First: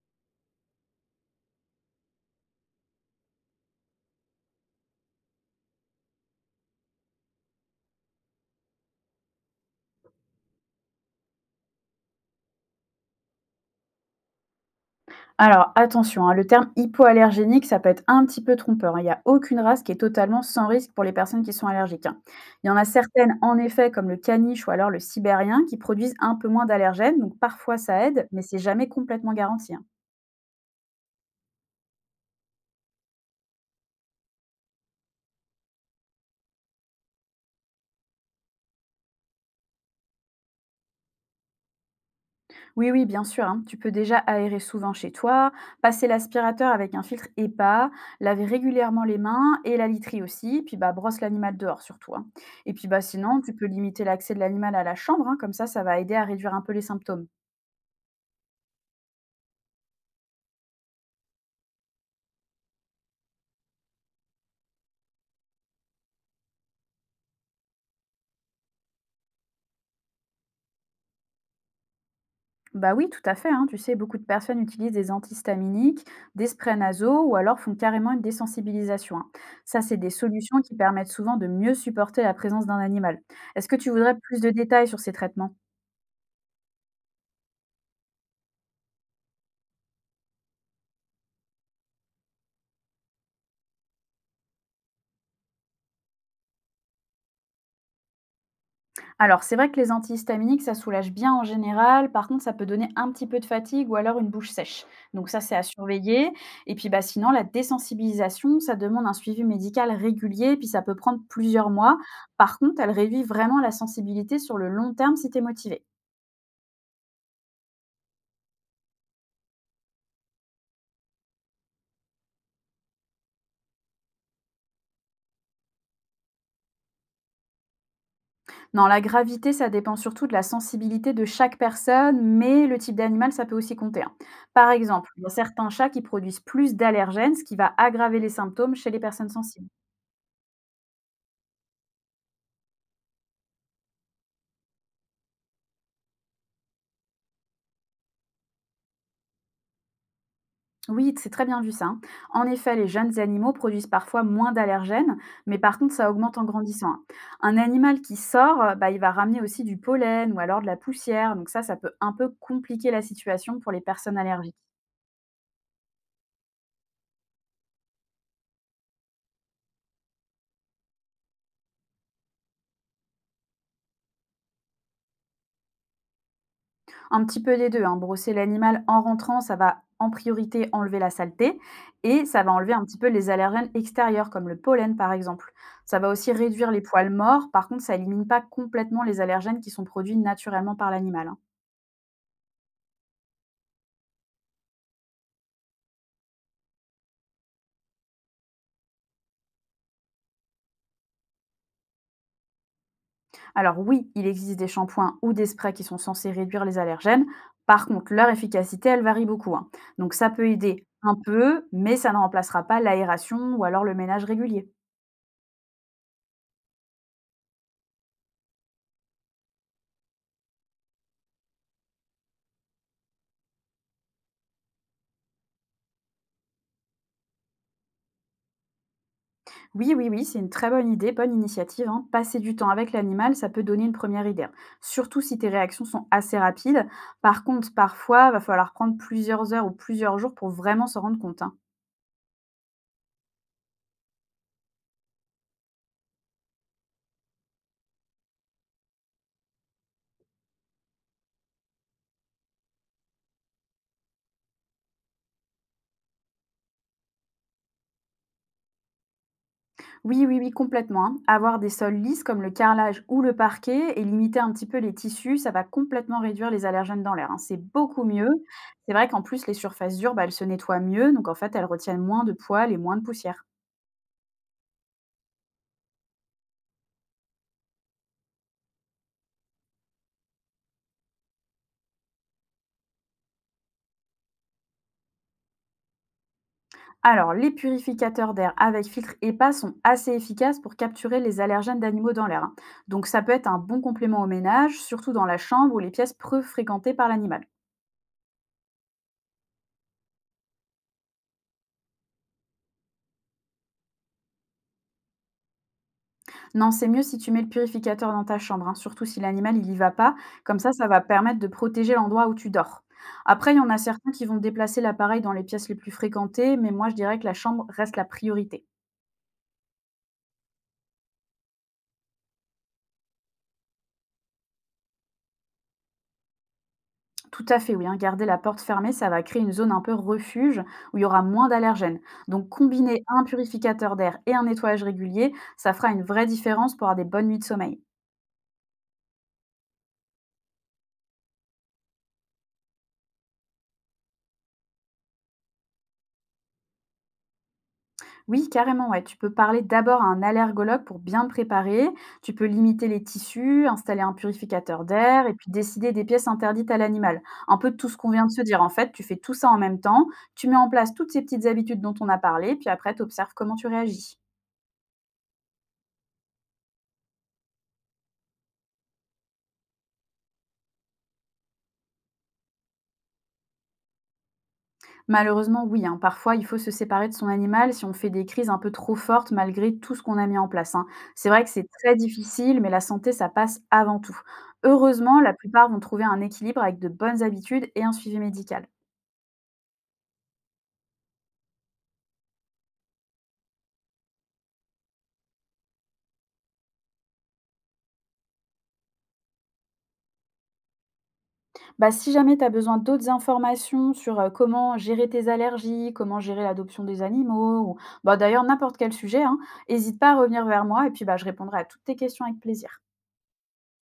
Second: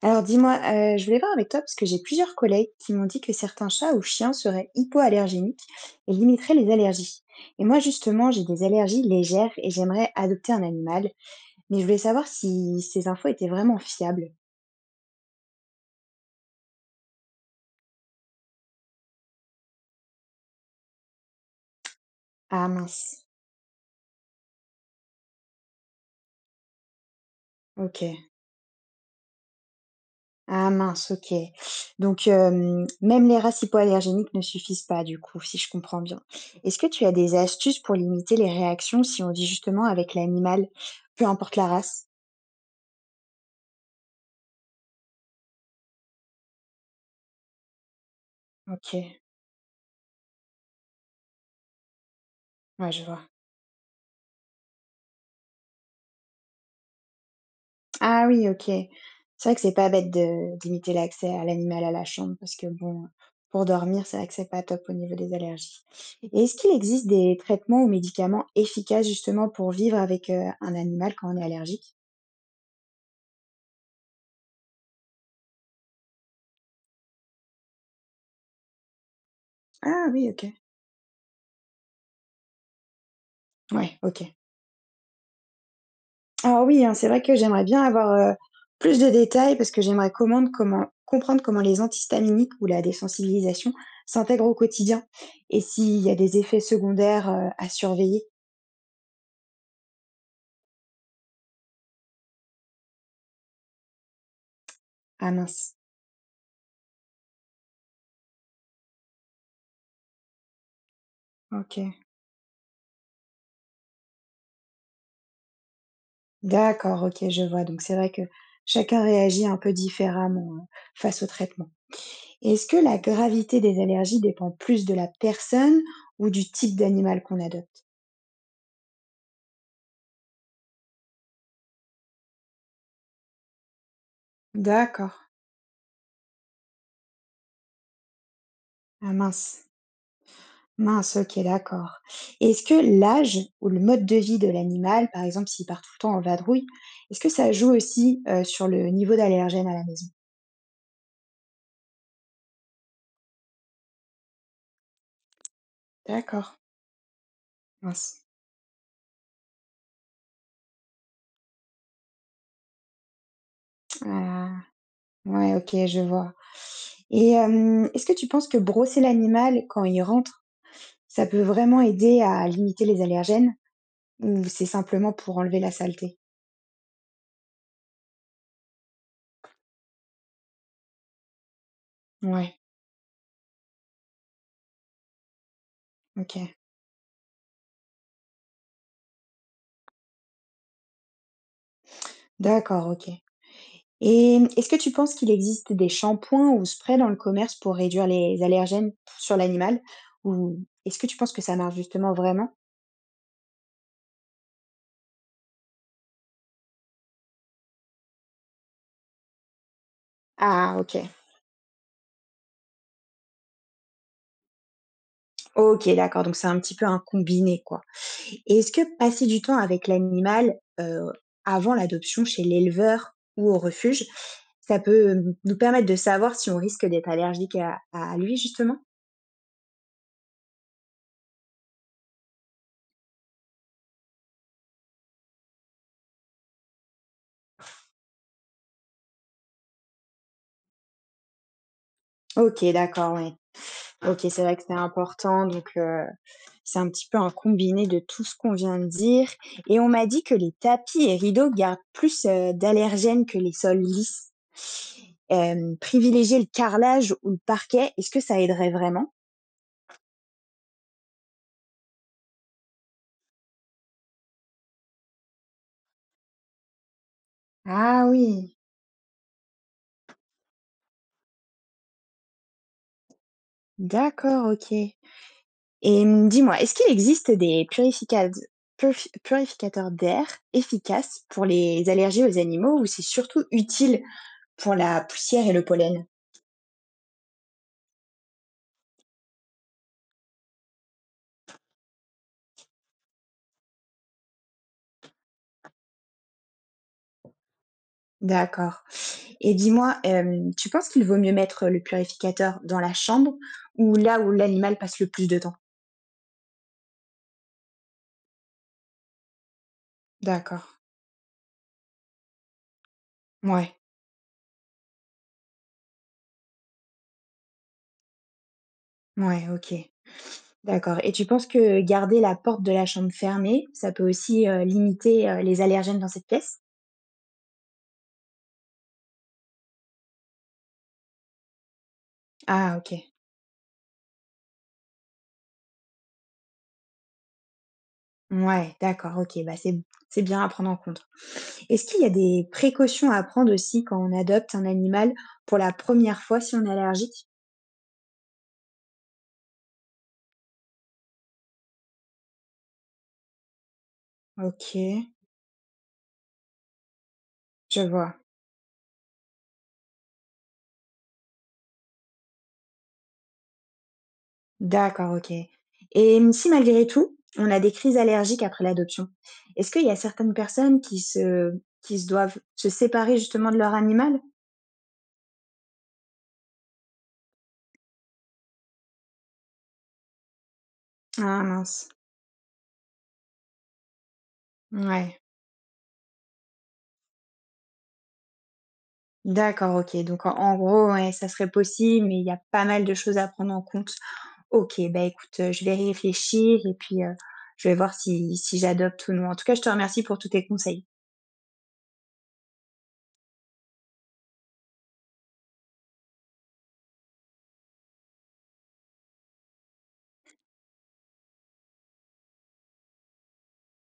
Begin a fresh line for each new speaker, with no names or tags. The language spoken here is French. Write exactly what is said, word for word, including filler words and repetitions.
Alors dis-moi, heu, je voulais voir avec toi parce que j'ai plusieurs collègues qui m'ont dit que certains chats ou chiens seraient hypoallergéniques et limiteraient les allergies. Et moi justement, j'ai des allergies légères et j'aimerais adopter un animal, mais je voulais savoir si ces infos étaient vraiment fiables.
Alors attention, hein, le terme hypoallergénique, ça peut être un petit peu trompeur, hein. Il n'y a aucune race qui est totalement sans risque pour les personnes qui sont allergiques, hein.
Ah
Il y en a
mince,
certaines, en effet, comme le caniche ou alors le sibérien, qui produisent un peu moins d'allergènes, donc parfois ça
OK.
aide, mais c'est jamais complètement garanti, hein.
Ah mince, OK. Donc hem, même les races hypoallergéniques ne suffisent pas du coup, si je comprends bien. Est-ce que tu as des astuces pour limiter les réactions si on vit justement avec l'animal, peu importe la race?
Oui, oui, bien sûr, hein, tu peux déjà aérer souvent chez toi, passer l'aspirateur avec un filtre E P A, laver régulièrement les
OK,
mains et la literie aussi, puis bah, brosse l'animal dehors surtout, hein. Et puis
ouais,
bah,
je vois.
sinon, tu peux limiter l'accès de l'animal à la chambre, hein, comme ça, ça va aider à réduire un peu les symptômes.
Ah oui, OK. C'est vrai que c'est pas bête de limiter l'accès à l'animal à la chambre parce que bon, pour dormir, c'est vrai que c'est pas top au niveau des allergies. Et est-ce qu'il existe des traitements ou médicaments efficaces justement pour vivre avec, heu, un animal quand on est allergique?
Bah oui, tout à fait, hein. Tu sais, beaucoup de personnes utilisent des antihistaminiques, des sprays nasaux ou alors font carrément une désensibilisation, hein. Ça, c'est
Ah
des
oui, OK.
solutions qui permettent souvent de mieux supporter la présence d'un animal. Est-ce que tu
Ouais,
voudrais
OK.
plus de détails sur ces traitements?
Alors oui, hein, c'est vrai que j'aimerais bien avoir, heu, plus de détails parce que j'aimerais commande comment comprendre comment les antihistaminiques ou la désensibilisation s'intègrent au quotidien et s'il y a des effets secondaires, heu, à surveiller.
Alors, c'est vrai que les antihistaminiques, ça soulage bien en général. Par contre, ça peut donner un petit peu de fatigue ou alors une bouche sèche. Donc
Ah
ça, c'est à
mince,
surveiller. Et puis, bah, sinon, la désensibilisation, ça demande un suivi médical régulier, puis ça peut prendre plusieurs
OK.
mois. Par contre, elle réduit vraiment la sensibilité sur le long terme si tu es motivé.
D'accord, OK, je vois. Donc c'est vrai que chacun réagit un peu différemment, heu, face au traitement. Et est-ce que la gravité des allergies dépend plus de la personne ou du type d'animal qu'on adopte?
Non, la gravité, ça dépend surtout de la sensibilité de chaque personne, mais le type d'animal, ça peut aussi compter, hein. Par exemple,
D'accord.
il y a certains chats qui produisent plus d'allergènes, ce qui va aggraver les symptômes chez les
Ah
personnes
mince,
sensibles.
mince, OK, d'accord. Et est-ce que l'âge ou le mode de vie de l'animal, par exemple s'il part tout le temps en vadrouille, est-ce que ça joue aussi, heu, sur le niveau d'allergène à la maison?
Oui, c'est très bien vu ça, hein. En effet, les jeunes animaux produisent parfois moins d'allergènes, mais par contre, ça augmente en
D'accord,
grandissant, hein. Un animal qui
mince.
sort, euh, bah, il va ramener aussi du pollen ou alors de la poussière, donc ça, ça peut un peu compliquer la situation pour les personnes allergiques.
Ah, ouais, OK, je vois. Et hem, est-ce que tu penses que brosser l'animal quand il rentre ça peut vraiment aider à limiter les allergènes ou c'est simplement pour enlever la saleté?
Un petit peu des deux, hein. Brosser l'animal en rentrant, ça va en priorité enlever la saleté et ça va
Ouais,
enlever un petit peu les allergènes extérieurs comme le pollen par exemple. Ça va aussi
OK.
réduire les poils morts, par contre ça élimine pas complètement les allergènes qui sont produits naturellement par l'animal, hein.
D'accord, OK. Et est-ce que tu penses qu'il existe des shampoings ou sprays dans le commerce pour réduire les allergènes sur l'animal? Ou est-ce que tu penses que ça marche justement vraiment?
Alors oui, il existe des shampoings ou des sprays qui sont censés réduire les allergènes, par contre leur efficacité, elle varie beaucoup, hein. Donc ça peut
Ah
aider
OK.
un peu, mais ça ne remplacera pas l'aération ou alors le ménage régulier.
OK, d'accord, donc c'est un petit peu un combiné, quoi. Et est-ce que passer du temps avec l'animal, heu, avant l'adoption chez l'éleveur ou au refuge, ça peut, hem, nous permettre de savoir si on risque d'être allergique à à lui justement?
Oui, oui, oui, c'est une très bonne idée, bonne initiative, hein. Passer du temps avec l'animal, ça peut donner une première idée, hein, surtout si tes réactions sont assez rapides. Par contre, parfois, va falloir prendre plusieurs heures ou plusieurs jours pour vraiment s'en rendre compte, hein.
OK, d'accord, ouais. OK, c'est vrai que c'est important, donc heu, c'est un petit peu un combiné de tout ce qu'on vient de dire et on m'a dit que les tapis et rideaux gardent plus, heu, d'allergènes que les sols lisses. Hem, privilégier le carrelage ou le parquet, est-ce que ça aiderait vraiment?
Oui, oui, oui, complètement, hein. Avoir des sols lisses comme le carrelage ou le parquet et limiter un petit peu les tissus, ça va complètement réduire les allergènes dans l'air, hein. C'est beaucoup
Ah
mieux.
oui.
C'est vrai qu'en plus, les surfaces dures, bah, elles se nettoient mieux, donc en fait, elles retiennent moins de poils et moins de poussière.
D'accord, OK et mmh, dis-moi, est-ce qu'il existe des purificad purfi purificateurs d'air efficaces pour les allergies aux animaux ou c'est surtout utile pour la poussière et le pollen?
Alors, les purificateurs d'air avec filtre hépa sont assez efficaces pour capturer les allergènes d'animaux dans l'air, hein. Donc, ça peut être un bon complément au ménage, surtout dans la chambre ou les pièces peu fréquentées par l'animal.
D'accord. Et dis-moi, hem, tu penses qu'il vaut mieux mettre le purificateur dans la chambre ou là où l'animal passe le plus de temps?
Non, c'est mieux si tu mets le purificateur dans ta chambre, hein, surtout si l'animal il y va pas. Comme
D'accord.
ça, ça va permettre de protéger l'endroit où tu dors. Après, il y en
Ouais.
a certains qui vont déplacer l'appareil dans les pièces les plus fréquentées, mais moi, je dirais que la chambre reste la priorité.
Ouais. OK. D'accord et tu penses que garder la porte de la chambre fermée, ça peut aussi, heu, limiter, heu, les allergènes dans cette pièce?
Tout à fait, oui, hein. Garder la porte fermée, ça va créer une zone un peu refuge où il y aura moins d'allergènes. Donc,
Ah OK.
combiner un purificateur d'air et un nettoyage régulier, ça fera une vraie différence pour avoir des bonnes nuits de sommeil.
Ouais, d'accord, OK, bah, c'est c'est bien à prendre en compte. Est-ce qu'il y a des précautions à prendre aussi quand on adopte un animal pour la première fois si on est allergique?
Oui, carrément, ouais. Tu peux parler d'abord à un allergologue pour bien te préparer. Tu peux limiter les tissus, installer un purificateur
OK,
d'air et puis décider des pièces interdites à l'animal. Un peu de
je
tout ce qu'on
vois.
vient de se dire. En fait, tu fais tout ça en même temps. Tu mets en place toutes ces petites habitudes dont on a parlé, puis après, tu observes comment tu réagis.
D'accord, OK. Et mmh, si malgré tout, on a des crises allergiques après l'adoption, est-ce qu'il y a certaines personnes qui se qui se doivent se séparer justement de leur animal?
Malheureusement, oui, hein. Parfois, il faut se séparer de son animal si on fait des crises un peu trop fortes malgré tout ce qu'on a mis en place, hein. C'est
Ah
vrai que c'est
mince.
très difficile, mais la santé, ça passe avant tout.
Ouais.
Heureusement, la plupart vont trouver un équilibre avec de bonnes habitudes et un suivi médical.
D'accord, OK. Donc en en gros, ouais, ça serait possible, mais il y a pas mal de choses à prendre en compte. OK, bah écoute, heu, je vais y réfléchir et puis, heu, je vais voir si si j'adopte ou non. En tout cas, je te remercie pour tous tes conseils.
Bah, si jamais tu as besoin d'autres informations sur euh, comment gérer tes allergies, comment gérer l'adoption des animaux, ou bah, d'ailleurs n'importe quel sujet, n'hésite pas à revenir vers moi et puis bah, je répondrai à toutes tes questions avec plaisir.